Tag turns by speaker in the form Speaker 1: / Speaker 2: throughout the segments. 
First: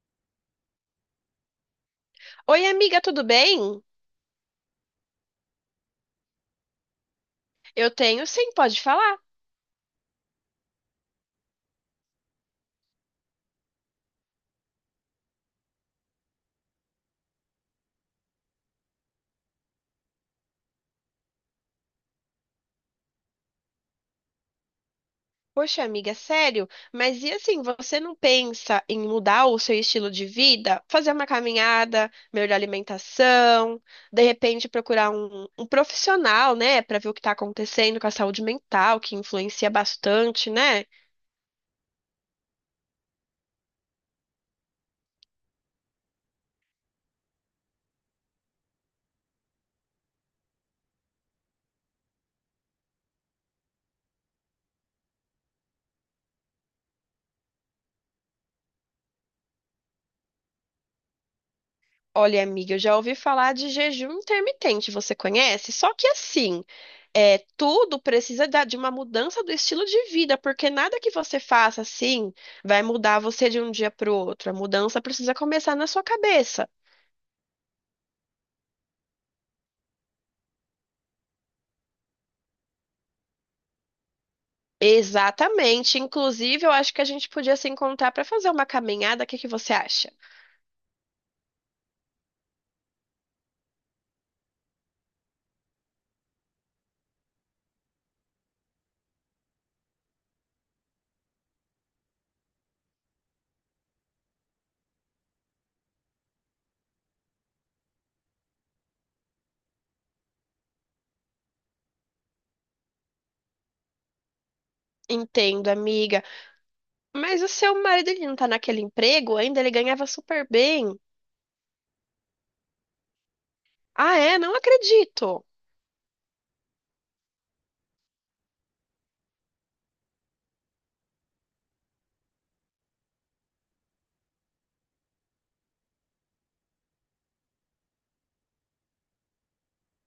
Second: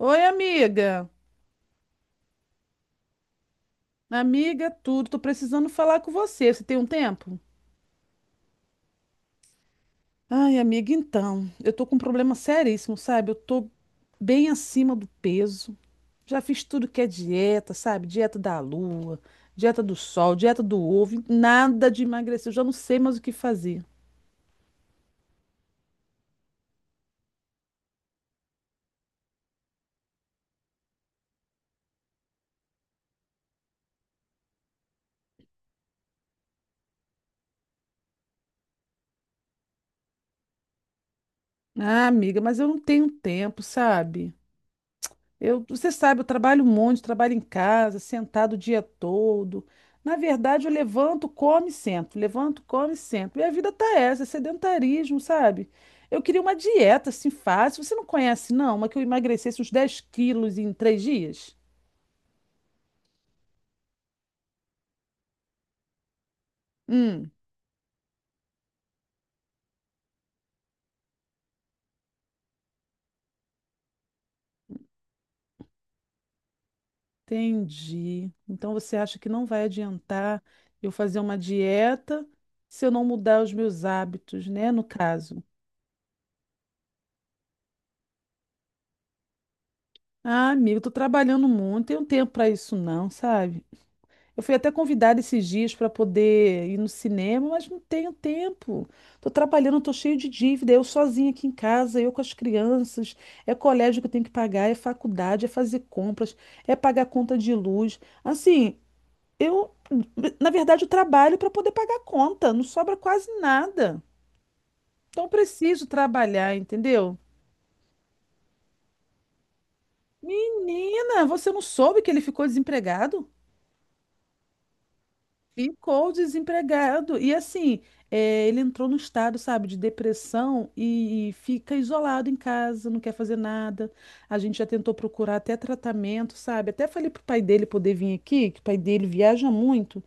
Speaker 1: Oi, amiga.
Speaker 2: Oi, amiga, tudo bem?
Speaker 1: Amiga, tudo. Tô precisando falar com você. Você tem um tempo?
Speaker 2: Eu tenho sim, pode falar.
Speaker 1: Ai, amiga, então. Eu tô com um problema seríssimo, sabe? Eu tô bem acima do peso. Já fiz tudo que é dieta, sabe? Dieta da lua, dieta do sol, dieta do ovo. Nada de emagrecer. Eu já não sei mais o que fazer.
Speaker 2: Poxa, amiga, sério? Mas e assim, você não pensa em mudar o seu estilo de vida? Fazer uma caminhada, melhorar a alimentação, de repente procurar um profissional, né, para ver o que está acontecendo com a saúde mental, que influencia bastante, né?
Speaker 1: Ah, amiga, mas eu não tenho tempo, sabe? Eu, você sabe, eu trabalho um monte, trabalho em casa, sentado o dia todo. Na verdade, eu levanto, como e sento, levanto, como e sento. Minha vida tá essa, é sedentarismo, sabe? Eu queria uma dieta assim fácil. Você não conhece, não? Uma que eu emagrecesse uns 10 quilos em 3 dias?
Speaker 2: Olha, amiga, eu já ouvi falar de jejum intermitente, você conhece? Só que assim,
Speaker 1: Hum,
Speaker 2: é, tudo precisa de uma mudança do estilo de vida, porque nada que você faça assim vai mudar você de um dia para o outro. A mudança precisa começar na sua cabeça.
Speaker 1: entendi. Então você acha que não vai adiantar eu fazer uma dieta se eu não mudar os meus hábitos, né? No caso.
Speaker 2: Exatamente. Inclusive, eu acho que a gente podia se encontrar para fazer uma caminhada. O que que você acha?
Speaker 1: Ah, amigo, tô trabalhando muito, não tenho tempo para isso, não, sabe? Eu fui até convidada esses dias para poder ir no cinema, mas não tenho tempo. Tô trabalhando, tô cheio de dívida, eu sozinha aqui em casa, eu com as crianças. É colégio que eu tenho que pagar, é faculdade, é fazer compras, é pagar conta de luz. Assim, eu, na verdade, eu trabalho para poder pagar conta, não sobra quase nada. Então eu
Speaker 2: Entendo,
Speaker 1: preciso
Speaker 2: amiga.
Speaker 1: trabalhar, entendeu?
Speaker 2: Mas o seu marido ele não tá naquele emprego ainda? Ele ganhava super bem.
Speaker 1: Menina, você não soube que ele ficou desempregado?
Speaker 2: Ah, é? Não acredito.
Speaker 1: Ficou desempregado. E assim, ele entrou num estado, sabe, de depressão e fica isolado em casa, não quer fazer nada. A gente já tentou procurar até tratamento, sabe? Até falei pro pai dele poder vir aqui, que o pai dele viaja muito.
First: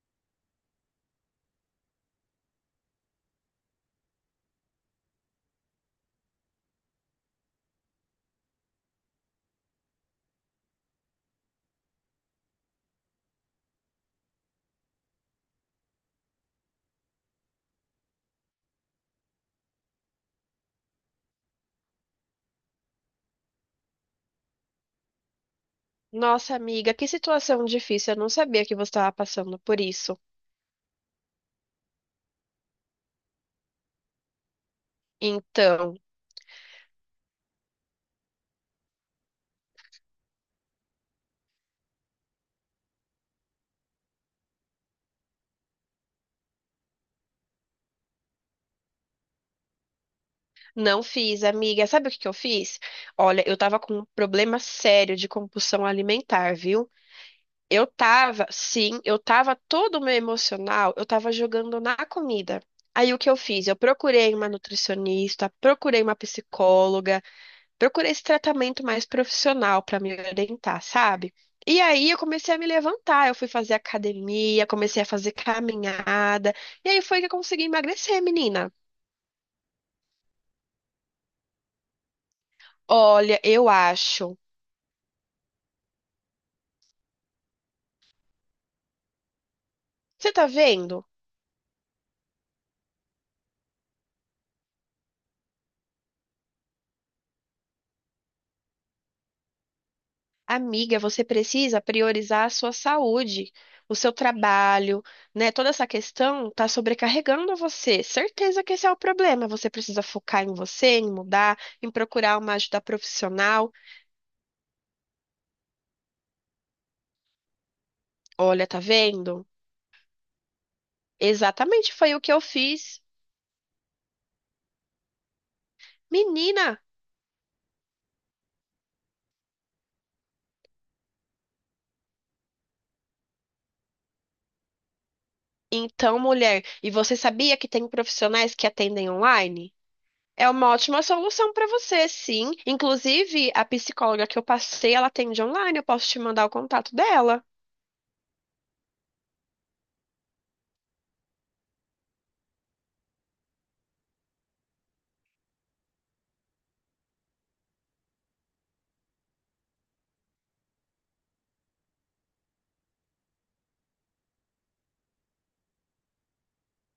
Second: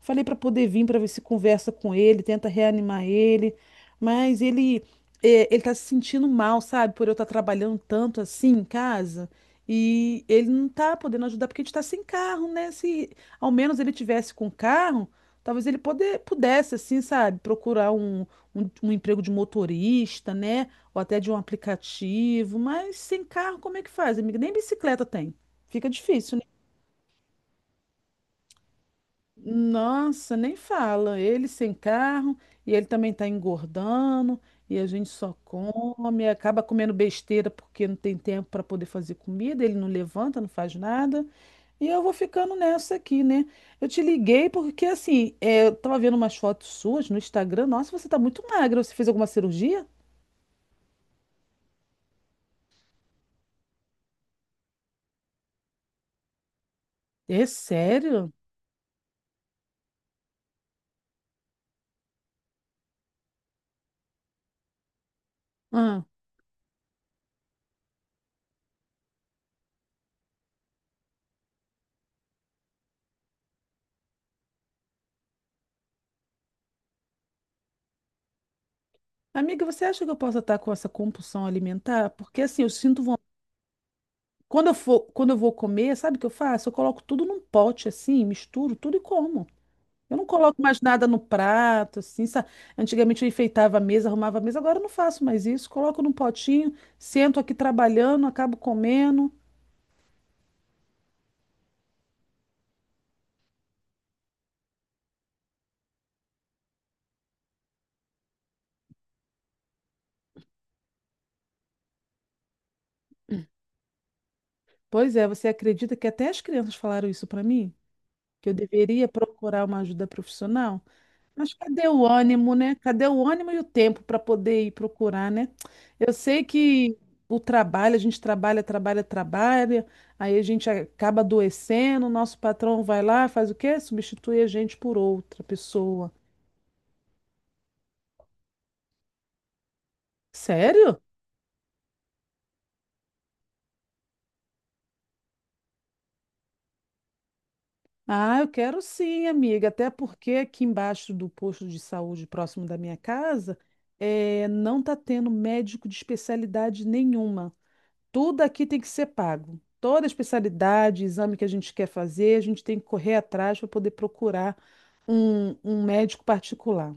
Speaker 1: Falei para poder vir para ver se conversa com ele, tenta reanimar ele. Mas ele tá se sentindo mal, sabe, por eu estar trabalhando tanto assim em casa. E ele não tá podendo ajudar porque a gente tá sem carro, né? Se ao menos ele tivesse com carro, talvez ele pudesse, assim, sabe, procurar um emprego de motorista, né? Ou até de um aplicativo. Mas sem carro, como é que faz, amiga? Nem bicicleta tem. Fica difícil, né?
Speaker 2: Nossa, amiga, que situação difícil. Eu não sabia que você estava passando por isso.
Speaker 1: Nossa, nem fala. Ele sem carro e ele também tá engordando e a gente só
Speaker 2: Então.
Speaker 1: come, acaba comendo besteira porque não tem tempo para poder fazer comida, ele não levanta, não faz nada. E eu vou ficando nessa aqui, né? Eu te liguei porque, assim, eu tava vendo umas fotos suas no Instagram. Nossa, você tá muito magra. Você fez alguma cirurgia?
Speaker 2: Não fiz, amiga. Sabe o que que eu fiz? Olha, eu tava com um problema sério de compulsão alimentar, viu?
Speaker 1: É
Speaker 2: Eu
Speaker 1: sério?
Speaker 2: tava, sim, eu tava todo o meu emocional, eu tava jogando na comida. Aí o que eu fiz? Eu procurei uma nutricionista, procurei
Speaker 1: Ah.
Speaker 2: uma psicóloga, procurei esse tratamento mais profissional pra me orientar, sabe? E aí eu comecei a me levantar, eu fui fazer academia, comecei a fazer caminhada, e aí foi que eu consegui emagrecer, menina.
Speaker 1: Amiga, você acha que eu posso estar com essa compulsão alimentar? Porque, assim, eu sinto vontade.
Speaker 2: Olha, eu acho.
Speaker 1: Quando eu vou comer, sabe o que eu faço? Eu coloco tudo num pote, assim, misturo tudo e como. Eu não
Speaker 2: Você tá
Speaker 1: coloco mais
Speaker 2: vendo?
Speaker 1: nada no prato, assim, sabe? Antigamente eu enfeitava a mesa, arrumava a mesa, agora eu não faço mais isso. Coloco num potinho, sento aqui trabalhando, acabo comendo.
Speaker 2: Amiga, você precisa priorizar a sua saúde, o seu trabalho, né? Toda essa questão tá sobrecarregando você. Certeza que esse é o problema. Você precisa focar em você, em mudar, em procurar uma ajuda profissional.
Speaker 1: Pois é, você acredita que até as crianças falaram isso para mim? Que eu
Speaker 2: Olha, tá
Speaker 1: deveria
Speaker 2: vendo?
Speaker 1: procurar uma ajuda profissional? Mas cadê
Speaker 2: Exatamente
Speaker 1: o
Speaker 2: foi o que eu
Speaker 1: ânimo, né?
Speaker 2: fiz.
Speaker 1: Cadê o ânimo e o tempo para poder ir procurar, né? Eu sei
Speaker 2: Menina,
Speaker 1: que o trabalho, a gente trabalha, trabalha, trabalha, aí a gente acaba adoecendo, o nosso patrão vai lá, faz o quê? Substitui a gente por outra pessoa.
Speaker 2: então mulher, e você sabia que tem profissionais que atendem online? É uma ótima
Speaker 1: Sério?
Speaker 2: solução para você, sim. Inclusive, a psicóloga que eu passei, ela atende online. Eu posso te mandar o contato dela.
Speaker 1: Ah, eu quero sim, amiga. Até porque aqui embaixo do posto de saúde próximo da minha casa, não está tendo médico de especialidade nenhuma. Tudo aqui tem que ser pago. Toda especialidade, exame que a gente quer fazer, a gente tem que correr atrás para poder procurar um médico particular.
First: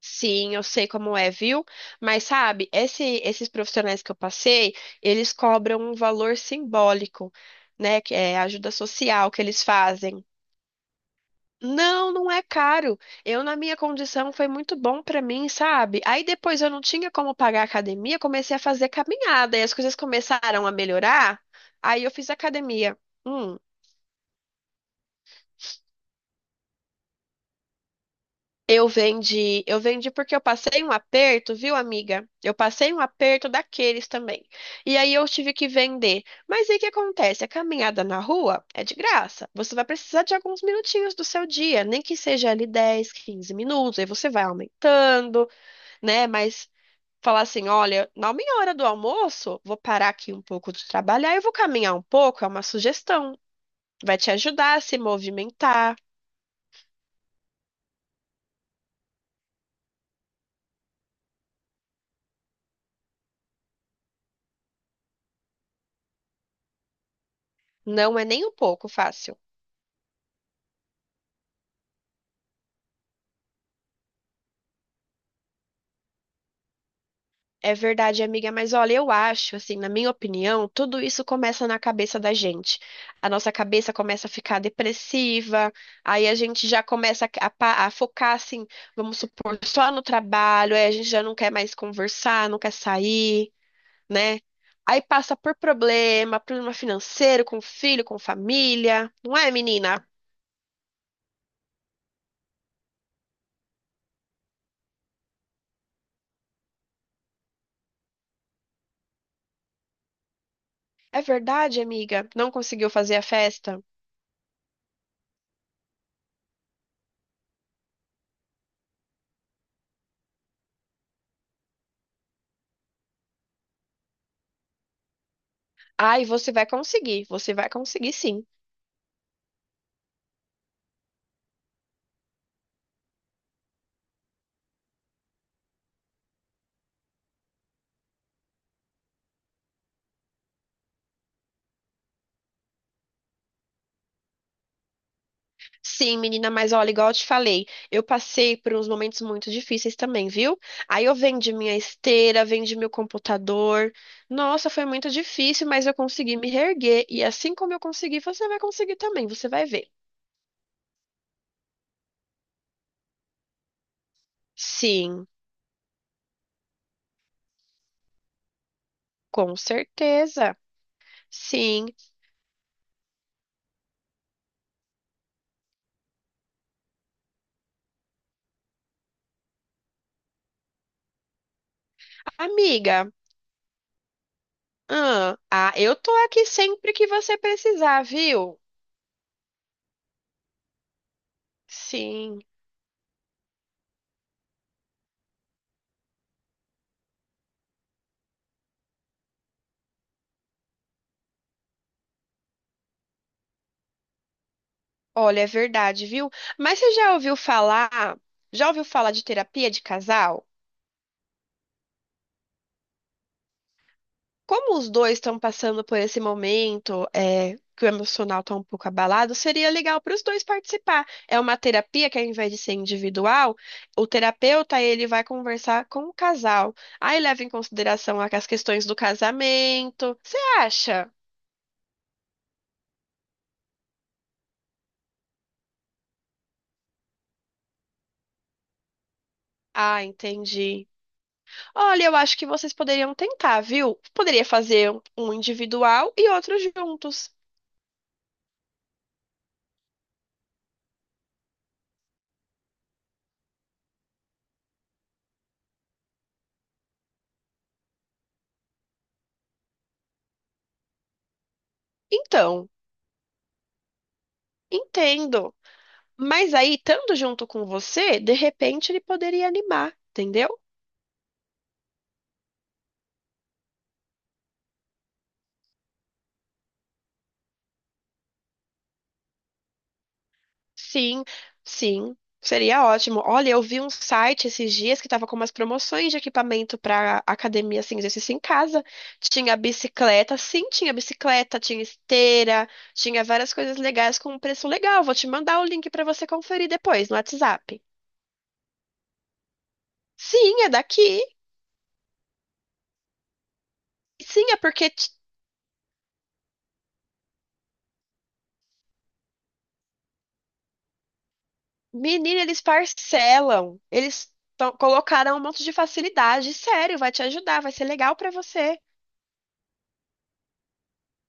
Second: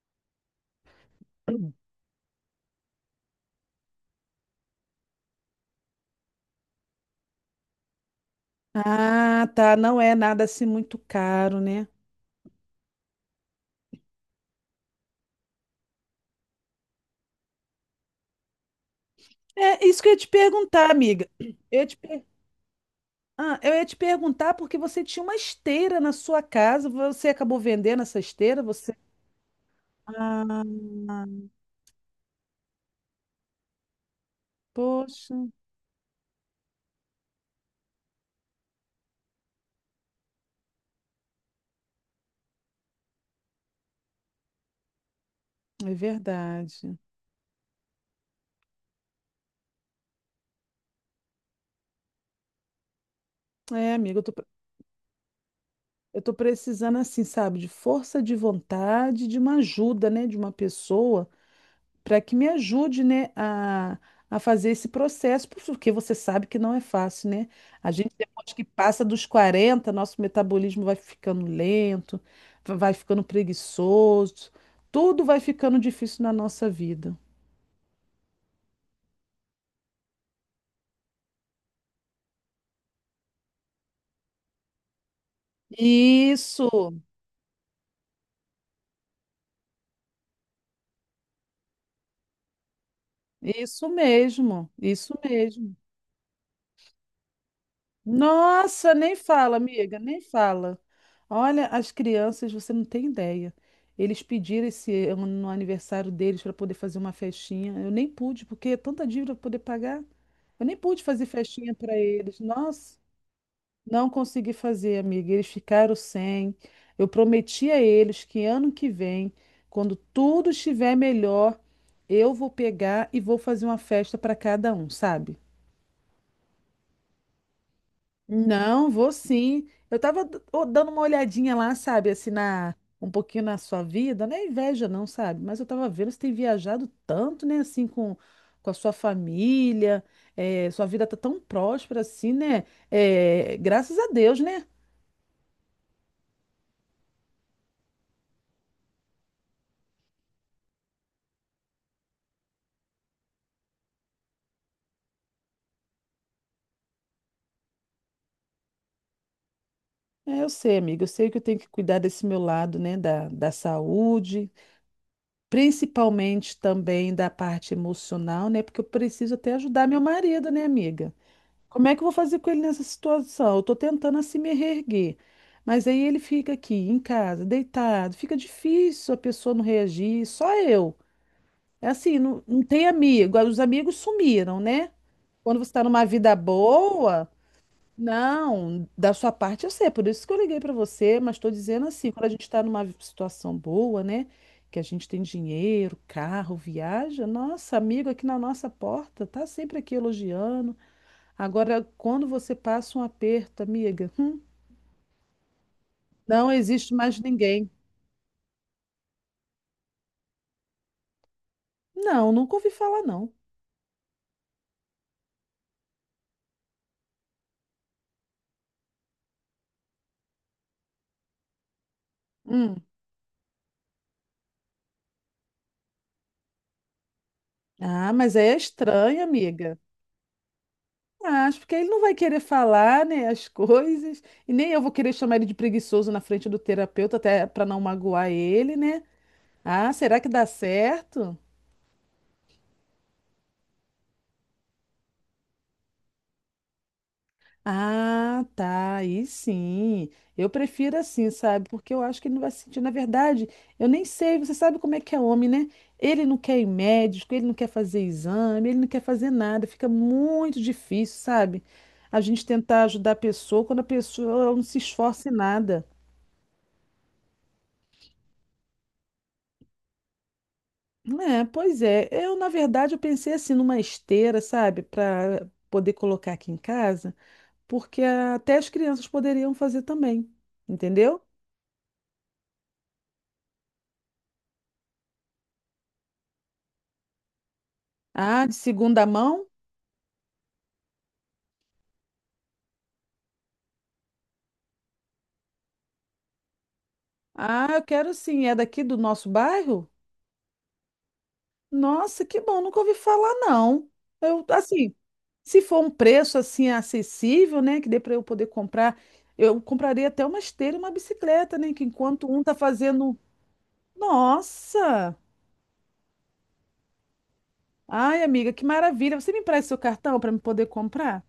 Speaker 2: Sim, eu sei como é, viu? Mas sabe, esses profissionais que eu passei, eles cobram um valor simbólico, né? Que é a ajuda social que
Speaker 1: Ah,
Speaker 2: eles
Speaker 1: tá. Não é
Speaker 2: fazem.
Speaker 1: nada assim muito caro, né?
Speaker 2: Não, não é caro. Eu, na minha condição, foi muito bom pra mim, sabe? Aí depois eu não tinha como pagar a academia, comecei a fazer caminhada e as
Speaker 1: É
Speaker 2: coisas
Speaker 1: isso que eu ia te
Speaker 2: começaram a
Speaker 1: perguntar, amiga.
Speaker 2: melhorar.
Speaker 1: Ia te
Speaker 2: Aí eu fiz academia. Hum.
Speaker 1: eu ia te perguntar porque você tinha uma esteira na sua casa, você acabou vendendo essa esteira, você.
Speaker 2: Eu vendi porque eu
Speaker 1: Ah,
Speaker 2: passei um aperto, viu, amiga? Eu passei um aperto daqueles também. E aí eu
Speaker 1: poxa,
Speaker 2: tive que vender. Mas aí o que acontece? A caminhada na rua é de graça. Você vai precisar de alguns minutinhos do seu dia, nem que seja ali 10, 15 minutos. Aí você vai aumentando,
Speaker 1: é
Speaker 2: né? Mas
Speaker 1: verdade.
Speaker 2: falar assim, olha, na minha hora do almoço, vou parar aqui um pouco de trabalhar e vou caminhar um pouco, é uma sugestão.
Speaker 1: É, amiga,
Speaker 2: Vai
Speaker 1: eu
Speaker 2: te
Speaker 1: tô, pre-
Speaker 2: ajudar a se movimentar.
Speaker 1: eu tô precisando, assim, sabe, de força de vontade, de uma ajuda, né, de uma pessoa para que me ajude, né, a fazer esse processo, porque você sabe que não é fácil, né? A gente,
Speaker 2: Não é nem um
Speaker 1: depois que
Speaker 2: pouco
Speaker 1: passa dos
Speaker 2: fácil.
Speaker 1: 40, nosso metabolismo vai ficando lento, vai ficando preguiçoso, tudo vai ficando difícil na nossa vida.
Speaker 2: É verdade, amiga, mas olha, eu acho, assim, na minha opinião, tudo isso começa na cabeça da gente. A nossa cabeça começa a ficar depressiva, aí a gente
Speaker 1: Isso,
Speaker 2: já começa a, a focar, assim, vamos supor, só no trabalho, aí a gente já não quer mais conversar, não quer sair,
Speaker 1: isso
Speaker 2: né?
Speaker 1: mesmo,
Speaker 2: Aí
Speaker 1: isso
Speaker 2: passa por
Speaker 1: mesmo.
Speaker 2: problema, problema financeiro, com filho, com
Speaker 1: Nossa,
Speaker 2: família,
Speaker 1: nem
Speaker 2: não é,
Speaker 1: fala, amiga,
Speaker 2: menina?
Speaker 1: nem fala. Olha, as crianças, você não tem ideia. Eles pediram esse ano no aniversário deles para poder fazer uma festinha. Eu nem pude, porque é tanta dívida para poder pagar. Eu nem pude
Speaker 2: É
Speaker 1: fazer festinha
Speaker 2: verdade,
Speaker 1: para
Speaker 2: amiga,
Speaker 1: eles.
Speaker 2: não conseguiu
Speaker 1: Nossa,
Speaker 2: fazer a festa?
Speaker 1: não consegui fazer, amiga. Eles ficaram sem. Eu prometi a eles que ano que vem, quando tudo estiver melhor, eu vou pegar e vou fazer uma festa para cada um, sabe?
Speaker 2: Ai, você vai conseguir sim.
Speaker 1: Não, vou sim. Eu tava dando uma olhadinha lá, sabe, assim, um pouquinho na sua vida, não é inveja não, sabe? Mas eu tava vendo, você tem viajado tanto, né, assim, com a sua família, é, sua vida tá tão próspera assim, né? É, graças a Deus, né?
Speaker 2: Sim, menina, mas olha, igual eu te falei, eu passei por uns momentos muito difíceis também, viu? Aí eu vendi minha esteira, vendi meu computador. Nossa, foi muito difícil, mas eu consegui me reerguer. E assim como eu consegui, você vai conseguir também, você vai ver.
Speaker 1: É, eu sei, amiga, eu sei que eu tenho que cuidar desse meu lado, né, da saúde,
Speaker 2: Sim,
Speaker 1: principalmente também da parte emocional, né, porque eu preciso até
Speaker 2: com
Speaker 1: ajudar meu marido,
Speaker 2: certeza.
Speaker 1: né, amiga?
Speaker 2: Sim,
Speaker 1: Como é que eu vou fazer com ele nessa situação? Eu tô tentando assim me reerguer. Mas aí ele fica aqui em casa, deitado. Fica difícil a pessoa não reagir, só eu. É assim, não, não tem
Speaker 2: amiga.
Speaker 1: amigo. Os amigos sumiram, né?
Speaker 2: Ah,
Speaker 1: Quando você
Speaker 2: ah,
Speaker 1: tá
Speaker 2: eu
Speaker 1: numa
Speaker 2: tô
Speaker 1: vida
Speaker 2: aqui sempre que
Speaker 1: boa,
Speaker 2: você precisar, viu?
Speaker 1: não, da sua parte eu sei, por isso que eu liguei pra você, mas tô dizendo assim, quando a
Speaker 2: Sim,
Speaker 1: gente tá numa situação boa, né? Que a gente tem dinheiro, carro, viaja, nossa, amigo aqui na nossa porta, tá sempre aqui elogiando. Agora, quando você passa um aperto, amiga,
Speaker 2: olha, é verdade, viu?
Speaker 1: não
Speaker 2: Mas você
Speaker 1: existe mais ninguém.
Speaker 2: já ouviu falar de terapia de casal?
Speaker 1: Não, nunca ouvi falar, não.
Speaker 2: Como os dois estão passando por esse momento, é, que o emocional está um pouco abalado, seria legal para os dois participar. É uma terapia que, ao invés de ser
Speaker 1: Hum.
Speaker 2: individual, o terapeuta ele vai conversar com o casal. Aí leva em
Speaker 1: Ah,
Speaker 2: consideração
Speaker 1: mas
Speaker 2: as
Speaker 1: aí é
Speaker 2: questões do
Speaker 1: estranho, amiga.
Speaker 2: casamento. Você acha?
Speaker 1: Acho, porque ele não vai querer falar, né, as coisas, e nem eu vou querer chamar ele de preguiçoso na frente do terapeuta, até para não magoar ele, né? Ah,
Speaker 2: Ah,
Speaker 1: será que dá
Speaker 2: entendi.
Speaker 1: certo?
Speaker 2: Olha, eu acho que vocês poderiam tentar, viu? Poderia fazer um individual e outro juntos.
Speaker 1: Ah, tá, aí sim. Eu prefiro assim, sabe? Porque eu acho que ele não vai se sentir. Na verdade, eu nem sei, você sabe como é que é homem, né? Ele não quer ir médico, ele não quer fazer exame, ele não quer fazer nada. Fica muito difícil, sabe? A gente
Speaker 2: Então,
Speaker 1: tentar ajudar a pessoa quando a pessoa não se esforça em
Speaker 2: entendo.
Speaker 1: nada.
Speaker 2: Mas aí, estando junto com você, de repente ele poderia animar, entendeu?
Speaker 1: É, pois é. Na verdade, eu pensei assim numa esteira, sabe? Para poder colocar aqui em casa, porque até as crianças poderiam fazer também, entendeu?
Speaker 2: Sim, sim, seria ótimo. Olha, eu vi um site esses dias que estava com umas promoções de equipamento para academia, assim, exercício em
Speaker 1: Ah, de
Speaker 2: casa.
Speaker 1: segunda mão?
Speaker 2: Tinha bicicleta, sim, tinha bicicleta, tinha esteira, tinha várias coisas legais com um preço legal. Vou te mandar o link para você conferir depois no
Speaker 1: Ah, eu
Speaker 2: WhatsApp.
Speaker 1: quero sim. É daqui do nosso bairro?
Speaker 2: Sim, é daqui.
Speaker 1: Nossa, que bom, nunca ouvi falar, não. Eu,
Speaker 2: Sim, é porque
Speaker 1: assim, se for um preço assim acessível, né, que dê para eu poder comprar, eu compraria até uma esteira e uma bicicleta, né, que enquanto um
Speaker 2: menina,
Speaker 1: tá
Speaker 2: eles
Speaker 1: fazendo.
Speaker 2: parcelam. Eles
Speaker 1: Nossa!
Speaker 2: colocaram um monte de facilidade. Sério, vai te ajudar, vai ser legal
Speaker 1: Ai,
Speaker 2: pra
Speaker 1: amiga, que
Speaker 2: você.
Speaker 1: maravilha. Você me empresta seu cartão para me poder comprar?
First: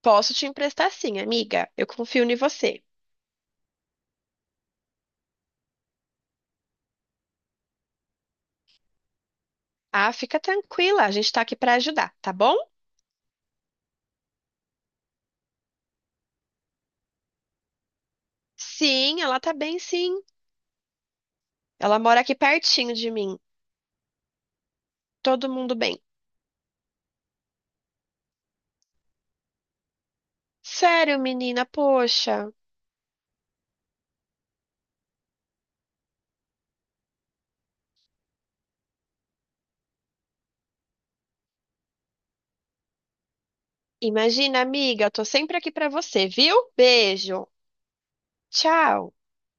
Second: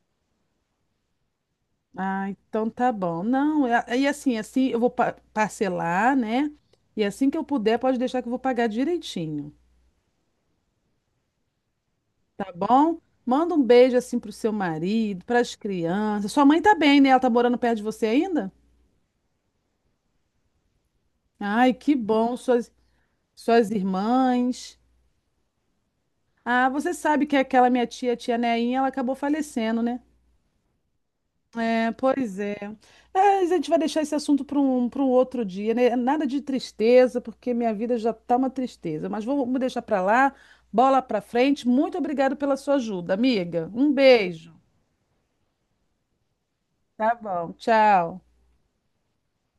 Speaker 2: Posso te emprestar sim, amiga. Eu confio
Speaker 1: Ah,
Speaker 2: em
Speaker 1: então
Speaker 2: você.
Speaker 1: tá bom. Não, e assim eu vou parcelar, né? E assim que eu puder, pode deixar que eu vou pagar direitinho.
Speaker 2: Ah, fica tranquila, a gente tá aqui pra ajudar, tá
Speaker 1: Tá
Speaker 2: bom?
Speaker 1: bom? Manda um beijo assim pro seu marido, pras crianças. Sua mãe tá bem, né? Ela tá morando perto de você ainda?
Speaker 2: Sim, ela tá bem, sim.
Speaker 1: Ai, que
Speaker 2: Ela mora aqui
Speaker 1: bom, suas,
Speaker 2: pertinho de mim.
Speaker 1: suas irmãs.
Speaker 2: Todo mundo bem.
Speaker 1: Ah, você sabe que aquela minha tia, tia Neinha, ela acabou falecendo, né?
Speaker 2: Sério, menina,
Speaker 1: É, pois
Speaker 2: poxa.
Speaker 1: é. É, a gente vai deixar esse assunto para um outro dia, né? Nada de tristeza, porque minha vida já tá uma tristeza. Mas vamos deixar para lá, bola para frente. Muito obrigada pela sua ajuda, amiga. Um beijo.
Speaker 2: Imagina, amiga, eu tô sempre aqui pra você, viu?
Speaker 1: Tá
Speaker 2: Beijo.
Speaker 1: bom, tchau.
Speaker 2: Tchau.